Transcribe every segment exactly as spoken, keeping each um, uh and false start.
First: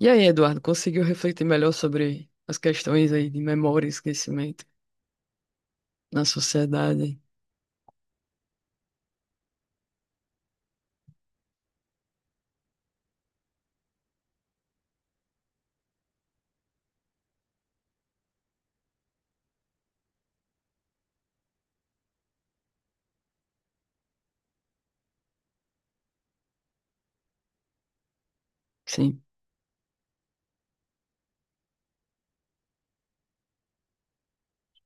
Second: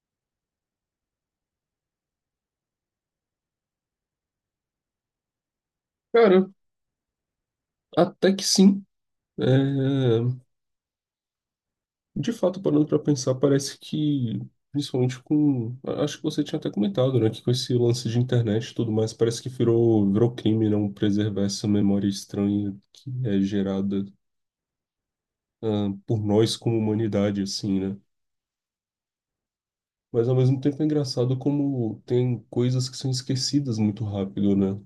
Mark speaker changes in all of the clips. Speaker 1: E aí, Eduardo, conseguiu refletir melhor sobre as questões aí de memória e esquecimento na
Speaker 2: Cara,
Speaker 1: sociedade?
Speaker 2: até que sim. É, de fato, parando para pensar, parece que, principalmente com... Acho que você tinha até comentado, né? Que com esse lance de internet e tudo mais, parece que virou, virou crime não preservar essa memória estranha que é gerada, ah, por nós como humanidade, assim, né?
Speaker 1: Sim,
Speaker 2: Mas ao mesmo tempo é engraçado como tem coisas que são esquecidas muito rápido, né?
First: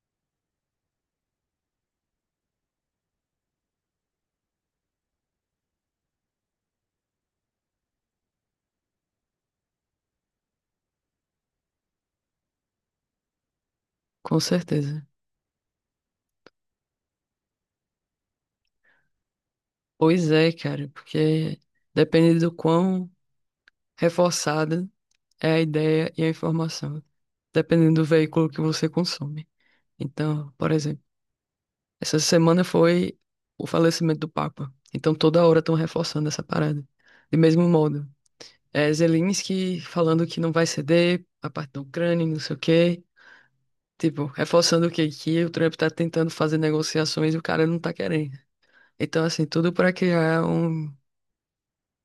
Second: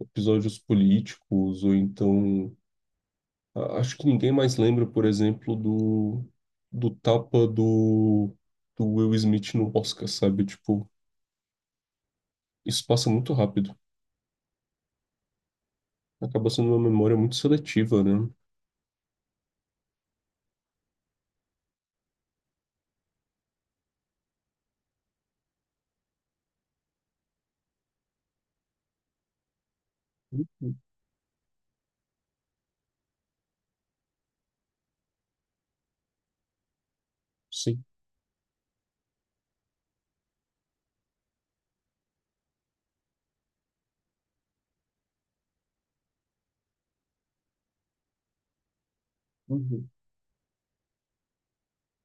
Speaker 2: Episódios políticos, ou então A- acho que ninguém mais lembra, por exemplo, do, do tapa do, do Will Smith no Oscar, sabe? Tipo, isso passa muito rápido.
Speaker 1: com certeza.
Speaker 2: Acaba sendo uma memória muito seletiva, né?
Speaker 1: Pois é, cara, porque depende do quão reforçada é a ideia e a informação, dependendo do veículo que você consome. Então, por
Speaker 2: Uhum.
Speaker 1: exemplo, essa semana foi o falecimento do Papa. Então, toda hora estão reforçando essa parada. De mesmo
Speaker 2: Sim.
Speaker 1: modo, é Zelensky falando que não vai ceder a parte da Ucrânia, e não sei o quê. Tipo, reforçando o que, que o Trump tá tentando fazer negociações e o cara não tá querendo. Então, assim, tudo
Speaker 2: Uhum.
Speaker 1: para criar um,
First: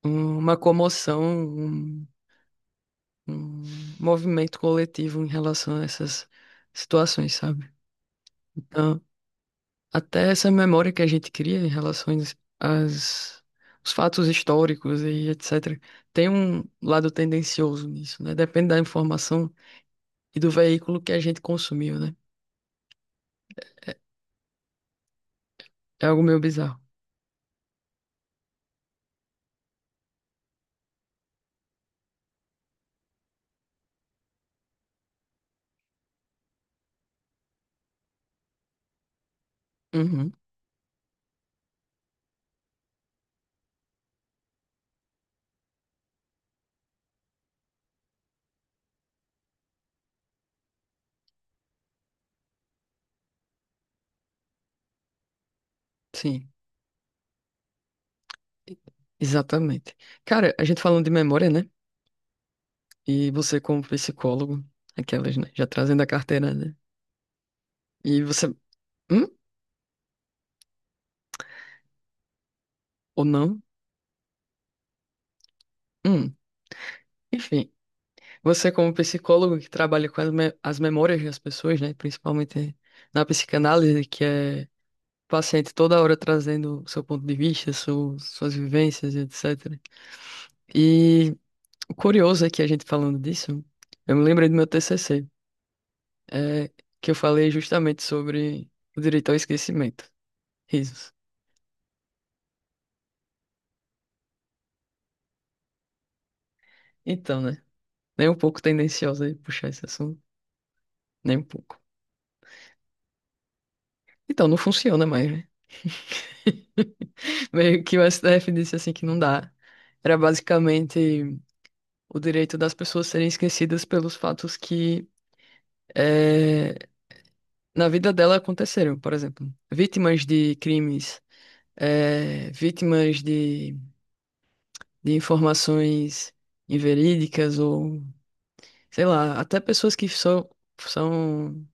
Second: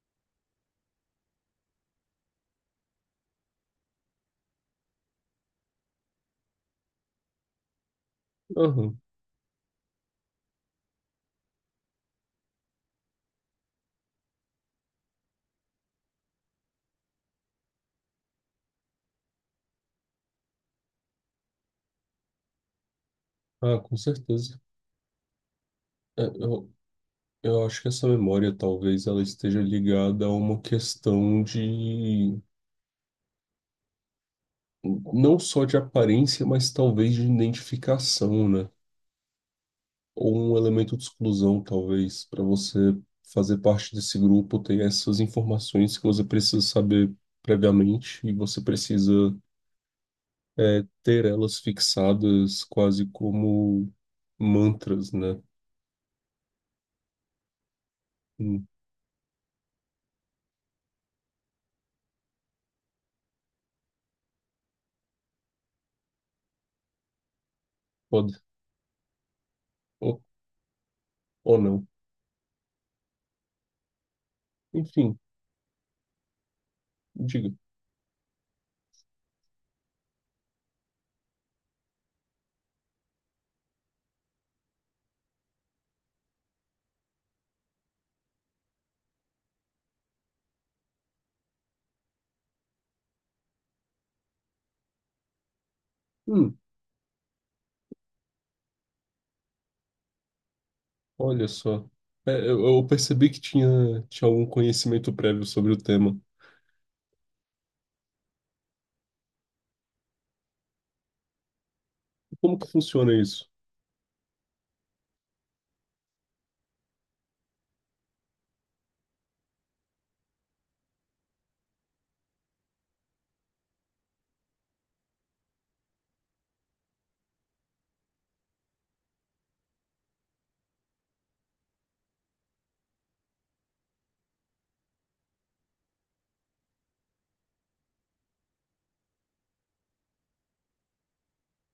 Speaker 1: um- uma comoção, um, um movimento coletivo em relação a essas situações, sabe?
Speaker 2: Aham.
Speaker 1: Então, até essa memória que a gente cria em relação às, aos fatos históricos e etcetera, tem um lado tendencioso nisso, né? Depende da informação e do veículo que a gente consumiu, né?
Speaker 2: Ah, com certeza.
Speaker 1: É algo
Speaker 2: É,
Speaker 1: meio
Speaker 2: eu,
Speaker 1: bizarro.
Speaker 2: eu acho que essa memória talvez ela esteja ligada a uma questão de não só de aparência, mas talvez de identificação, né?
Speaker 1: Uhum,
Speaker 2: Ou um elemento de exclusão, talvez, para você fazer parte desse grupo, ter essas informações que você precisa saber previamente e você precisa é ter elas fixadas quase como mantras, né?
Speaker 1: sim.
Speaker 2: Hum,
Speaker 1: Exatamente. Cara, a gente falando de memória, né? E você como psicólogo, aquelas, né? Já trazendo a carteira, né? E
Speaker 2: pode,
Speaker 1: você, hum?
Speaker 2: ou, ou não.
Speaker 1: Ou não?
Speaker 2: Enfim,
Speaker 1: Hum.
Speaker 2: diga.
Speaker 1: Enfim, você como psicólogo que trabalha com as, me- as memórias das pessoas, né? Principalmente na psicanálise, que é o paciente toda hora trazendo o seu ponto de vista, su- suas vivências, etcetera. E o curioso é que a gente falando disso, eu me lembrei do meu T C C,
Speaker 2: Hum,
Speaker 1: é, que eu falei justamente sobre o direito ao esquecimento. Risos.
Speaker 2: olha só. É, eu, eu percebi que tinha, tinha algum conhecimento prévio sobre o tema.
Speaker 1: Então, né? Nem um pouco tendenciosa de puxar esse assunto. Nem um pouco.
Speaker 2: Como que funciona isso?
Speaker 1: Então, não funciona mais, né? Meio que o S T F disse assim que não dá. Era basicamente o direito das pessoas serem esquecidas pelos fatos que eh, na vida dela aconteceram. Por exemplo, vítimas de crimes, eh, vítimas de, de informações inverídicas ou, sei lá, até pessoas que são, são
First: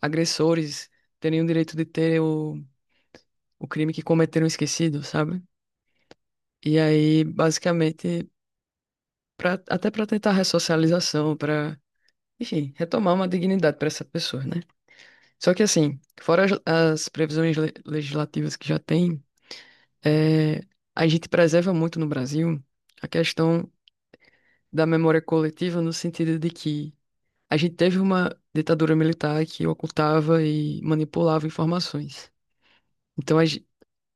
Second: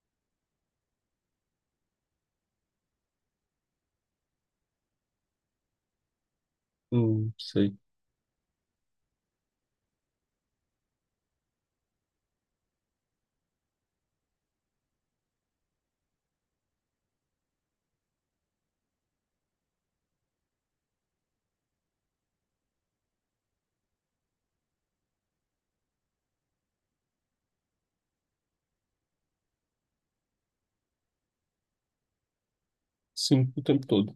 Speaker 1: agressores terem o direito de ter o o crime que cometeram esquecido, sabe? E aí,
Speaker 2: Hum, sei.
Speaker 1: basicamente, pra, até para tentar ressocialização, para, enfim, retomar uma dignidade para essa pessoa, né? Só que assim, fora as, as previsões le- legislativas que já tem, é, a gente preserva muito no Brasil a questão da memória coletiva no sentido de que a gente teve uma ditadura militar que ocultava e manipulava informações. Então, a,
Speaker 2: Sim, o tempo todo.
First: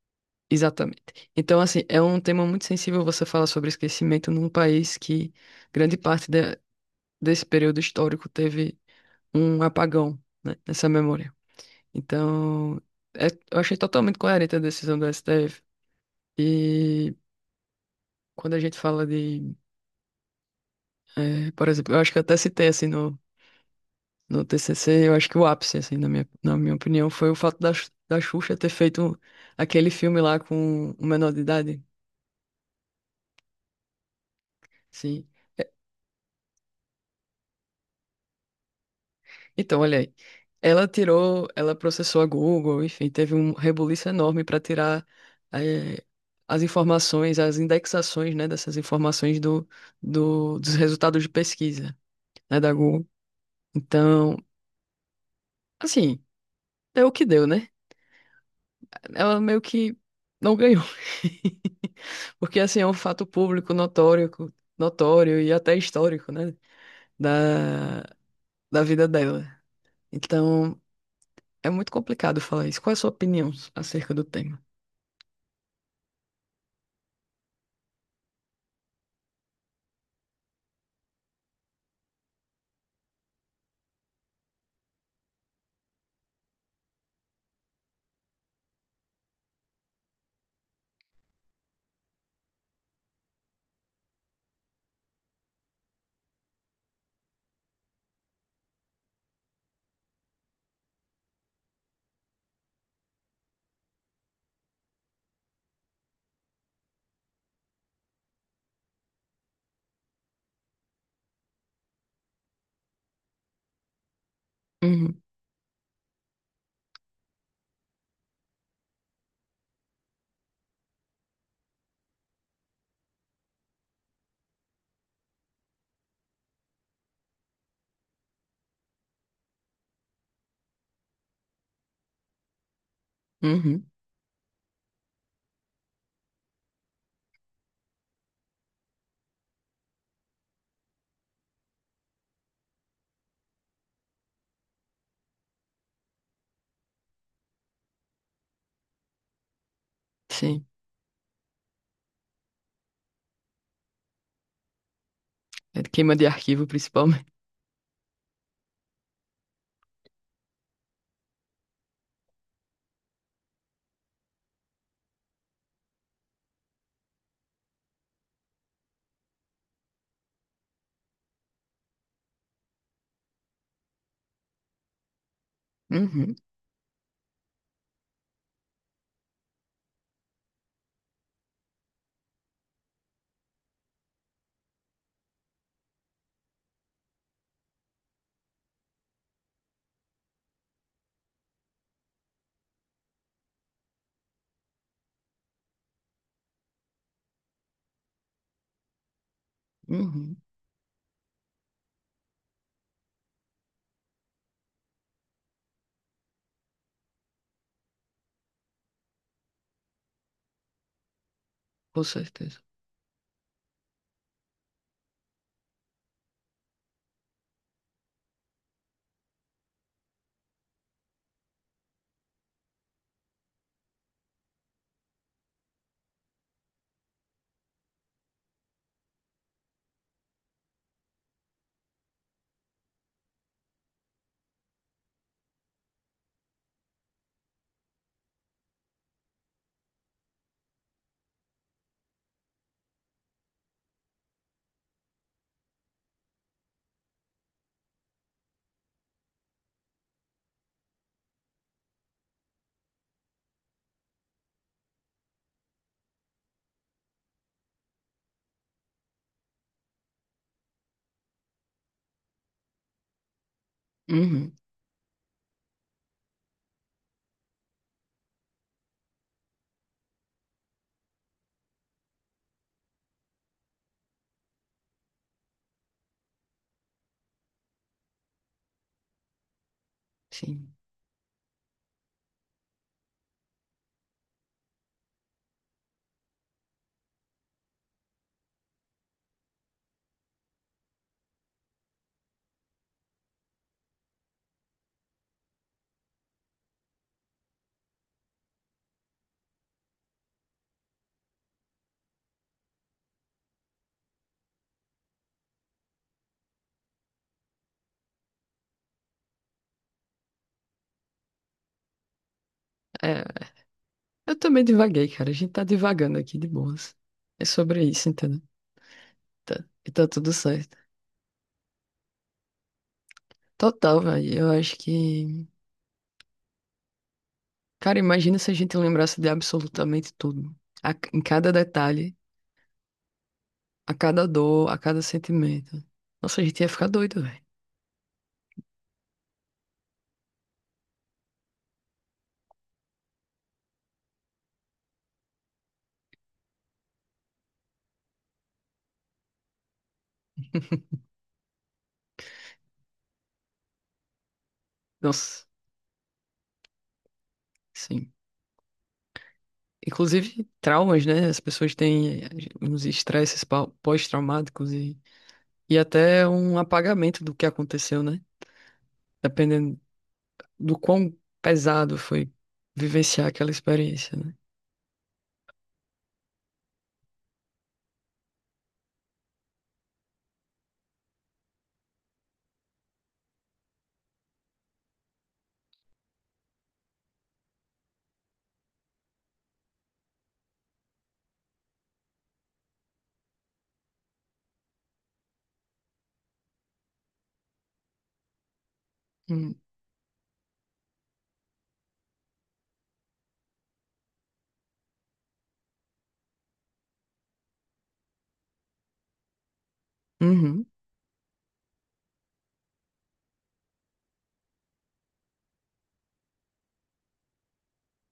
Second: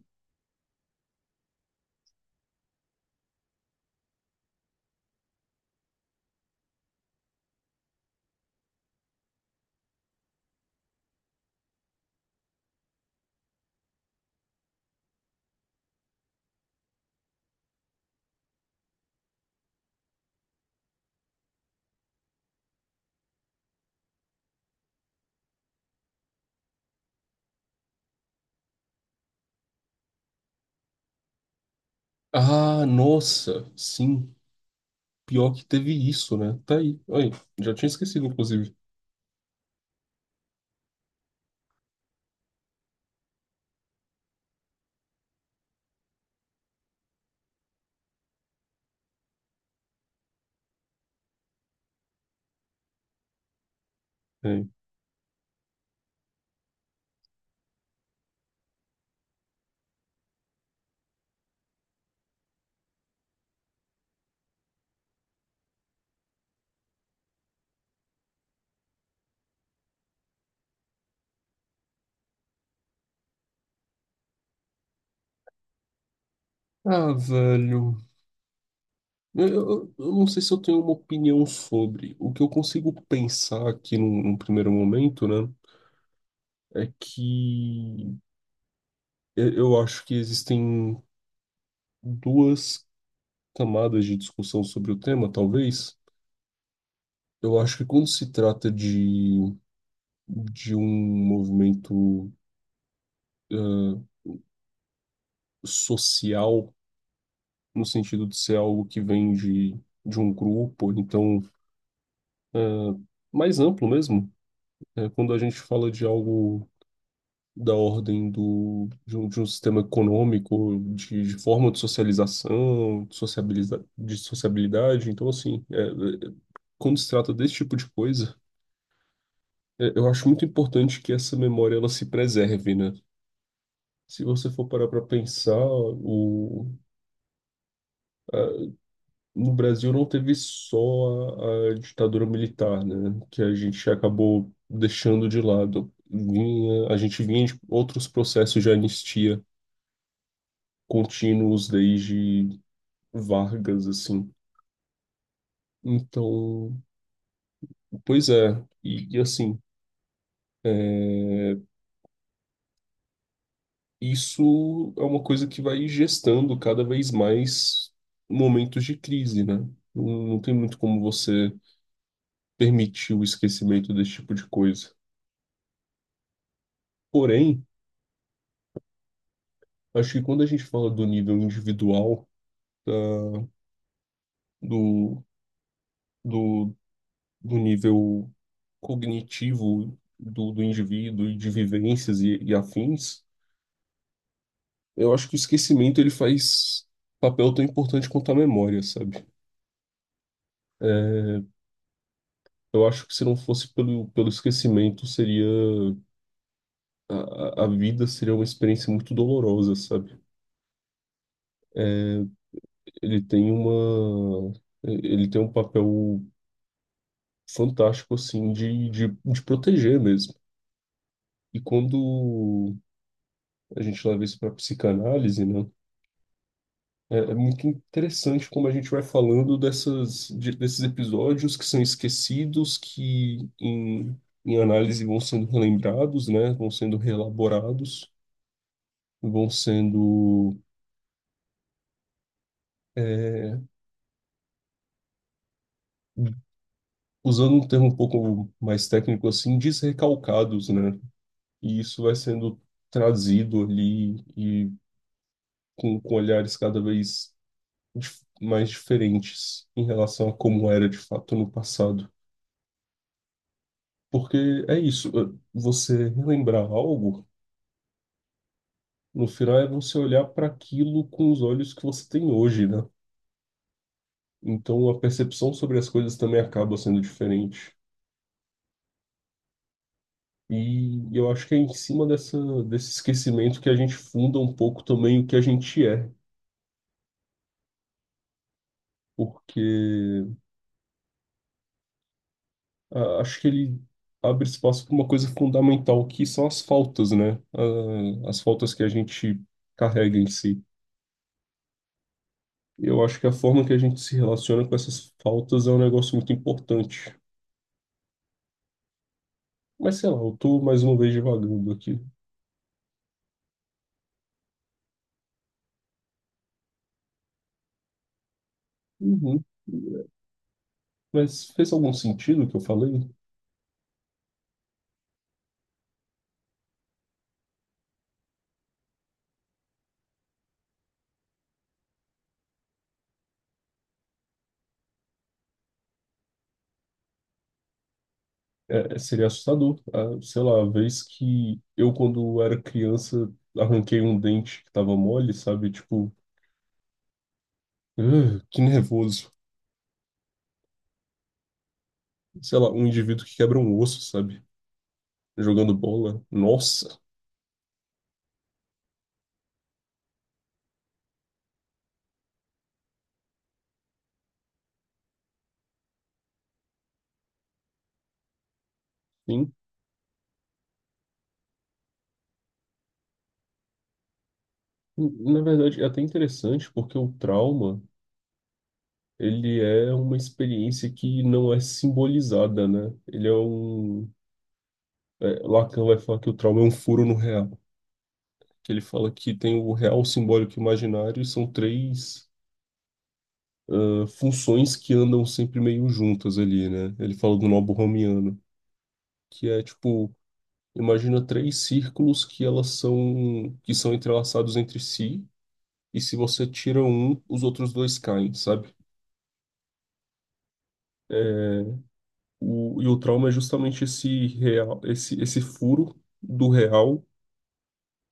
Speaker 1: exatamente. Então, assim, é um tema muito sensível você falar sobre esquecimento num país que grande parte de- desse período histórico teve um apagão, né, nessa memória. Então, é- eu achei totalmente coerente a decisão do S T F. E quando a gente fala de, eh, por exemplo, eu acho que eu até citei assim no, no T C C, eu acho que o ápice, assim, na minha, na minha opinião, foi o fato da, Xu- da Xuxa ter feito aquele filme lá com o menor de idade.
Speaker 2: Ah, nossa, sim.
Speaker 1: Sim.
Speaker 2: Pior que teve isso, né? Tá aí. Aí, já tinha esquecido, inclusive.
Speaker 1: Então, olha aí. Ela tirou, ela processou a Google, enfim, teve um rebuliço enorme para tirar eh, as informações, as indexações, né, dessas informações do, do- dos resultados de pesquisa, né, da Google. Então,
Speaker 2: É.
Speaker 1: assim, deu o que deu, né? Ela meio que não ganhou. Porque, assim, é um fato público, notório, notório e até histórico, né, da, da vida dela. Então, é muito complicado falar isso. Qual é a sua opinião acerca do tema?
Speaker 2: Ah, velho. Eu, eu- eu não sei se eu tenho uma opinião sobre. O que eu consigo pensar aqui num, num primeiro momento, né? É que eu eu acho que existem duas camadas de discussão sobre o tema, talvez. Eu acho que quando se trata de, de um movimento social, no sentido de ser algo que vem de, de um grupo, então mais amplo mesmo, né?
Speaker 1: Uhum,
Speaker 2: Quando a gente fala de algo da ordem do, de um, de um sistema econômico, de, de forma de socialização, de sociabiliza, de sociabilidade, então assim, é, é, quando se trata desse tipo de coisa, é, eu acho muito importante que essa memória ela se preserve, né?
Speaker 1: uhum,
Speaker 2: Se você for parar para pensar, o, no Brasil não teve só a, a ditadura militar, né, que a gente acabou deixando de lado. Vinha, a gente vinha de outros processos de anistia
Speaker 1: sim.
Speaker 2: contínuos desde Vargas, assim.
Speaker 1: É de queima de arquivo,
Speaker 2: Então,
Speaker 1: principalmente.
Speaker 2: pois é, e, e assim, é, isso é uma coisa que vai gestando cada vez mais momentos de crise, né? Não, não tem muito como você permitir o esquecimento desse tipo de coisa.
Speaker 1: Uhum,
Speaker 2: Porém, acho que quando a gente fala do nível individual, da- do, do, do nível cognitivo do, do indivíduo e de vivências e, e afins, eu acho que o esquecimento ele faz papel tão importante quanto a memória, sabe?
Speaker 1: uhum,
Speaker 2: É, eu acho que se não fosse pelo, pelo esquecimento, seria a, a a vida seria uma experiência muito dolorosa, sabe?
Speaker 1: com certeza.
Speaker 2: Ele tem uma ele tem um papel fantástico assim de, de, de proteger mesmo. E quando a gente leva isso para psicanálise, né? É, é muito interessante como a gente vai falando dessas, de- desses episódios que são esquecidos, que em, em análise vão sendo relembrados, né? Vão sendo reelaborados, vão sendo, é, usando um termo um pouco mais técnico assim, desrecalcados, né? E isso vai sendo trazido ali e com, com olhares cada vez dif- mais diferentes em relação a como era de fato no passado.
Speaker 1: Uhum,
Speaker 2: Porque é isso, eh, você relembrar algo, no final é você olhar para aquilo com os olhos que você tem hoje, né? Então a percepção sobre as coisas também acaba sendo diferente.
Speaker 1: sim.
Speaker 2: E eu acho que é em cima dessa, desse esquecimento que a gente funda um pouco também o que a gente é. Porque ah, acho que ele abre espaço para uma coisa fundamental, que são as faltas, né? Ah, as faltas que a gente carrega em si. Eu acho que a forma que a gente se relaciona com essas faltas é um negócio muito importante. Mas sei lá, eu tô mais uma vez divagando aqui.
Speaker 1: É, eu também divaguei, cara. A gente tá divagando aqui de boas. É sobre isso, entendeu?
Speaker 2: Uhum.
Speaker 1: Tá- e tá tudo certo.
Speaker 2: Mas fez algum sentido o que eu falei?
Speaker 1: Total, velho. Eu acho que. Cara, imagina se a gente lembrasse de absolutamente tudo. A- em cada detalhe, a cada dor, a cada sentimento. Nossa, a gente ia ficar doido, velho.
Speaker 2: É, é, seria assustador. Ah, sei lá, a vez que eu, quando era criança, arranquei um dente que tava mole, sabe? Tipo, "Ugh, que nervoso." Sei lá, um indivíduo que quebra um osso, sabe?
Speaker 1: Nossa,
Speaker 2: Jogando bola. Nossa,
Speaker 1: sim. Inclusive traumas, né? As pessoas têm uns estresses pau- pós-traumáticos e, e até um apagamento do que aconteceu, né?
Speaker 2: sim.
Speaker 1: Dependendo do quão pesado foi vivenciar aquela experiência, né?
Speaker 2: Na verdade, é até interessante porque o trauma, ele é uma experiência que não é simbolizada, né? Ele é um... é, Lacan vai falar que o trauma é um furo no real. Que ele fala que tem o real, o simbólico e o imaginário e são três ah, funções que andam sempre meio juntas ali, né? Ele fala do nobo romiano, que
Speaker 1: Hum,
Speaker 2: é tipo... Imagina três círculos que elas são que são entrelaçados entre si e se você tira um, os outros dois caem, sabe?
Speaker 1: uhum,
Speaker 2: O, e o trauma é justamente esse real, esse, esse furo do real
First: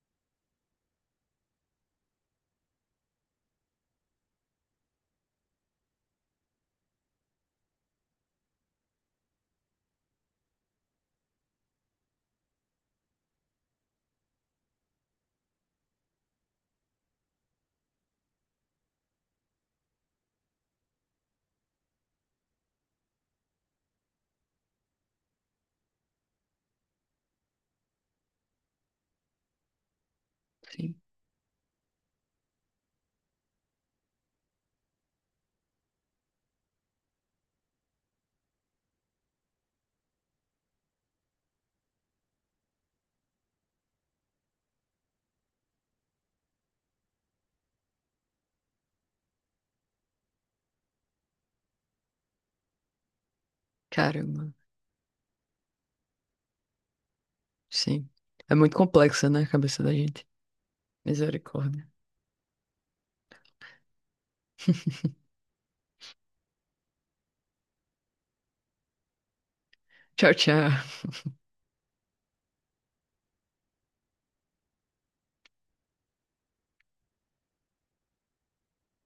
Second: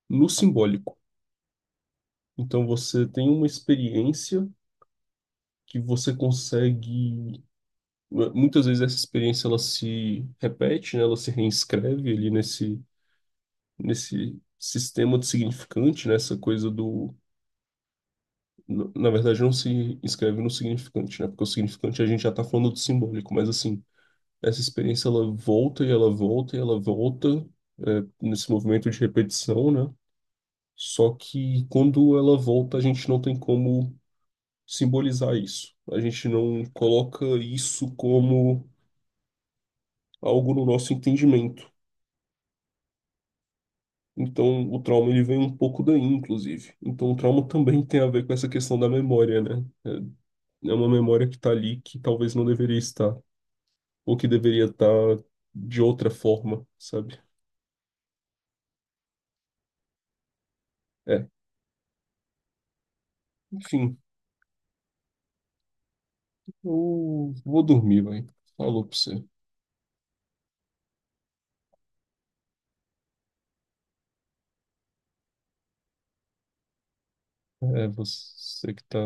Speaker 2: no simbólico. Então você tem uma experiência que você consegue. eh, Muitas vezes essa experiência ela se repete, né? Ela se reescreve ali nesse, nesse sistema de significante, né? Essa coisa do. Na na verdade, não se escreve no significante, né? Porque o significante a gente já está falando do simbólico, mas assim, essa experiência ela volta e ela volta e ela volta é, nesse movimento de repetição, né?
Speaker 1: sim.
Speaker 2: Só que quando ela volta, a gente não tem como simbolizar isso. A gente não coloca isso como algo no nosso entendimento. Então, o trauma ele vem um pouco daí, inclusive. Então, o trauma também tem a ver com essa questão da memória, né? É é uma memória que tá ali que talvez não deveria estar, ou que
Speaker 1: Caramba,
Speaker 2: deveria estar de outra forma, sabe?
Speaker 1: sim. É muito complexa, né, a cabeça da gente.
Speaker 2: É,
Speaker 1: Misericórdia.
Speaker 2: enfim. Eu vou dormir, velho. Falou pra você.
Speaker 1: Tchau, tchau.
Speaker 2: É você que tá.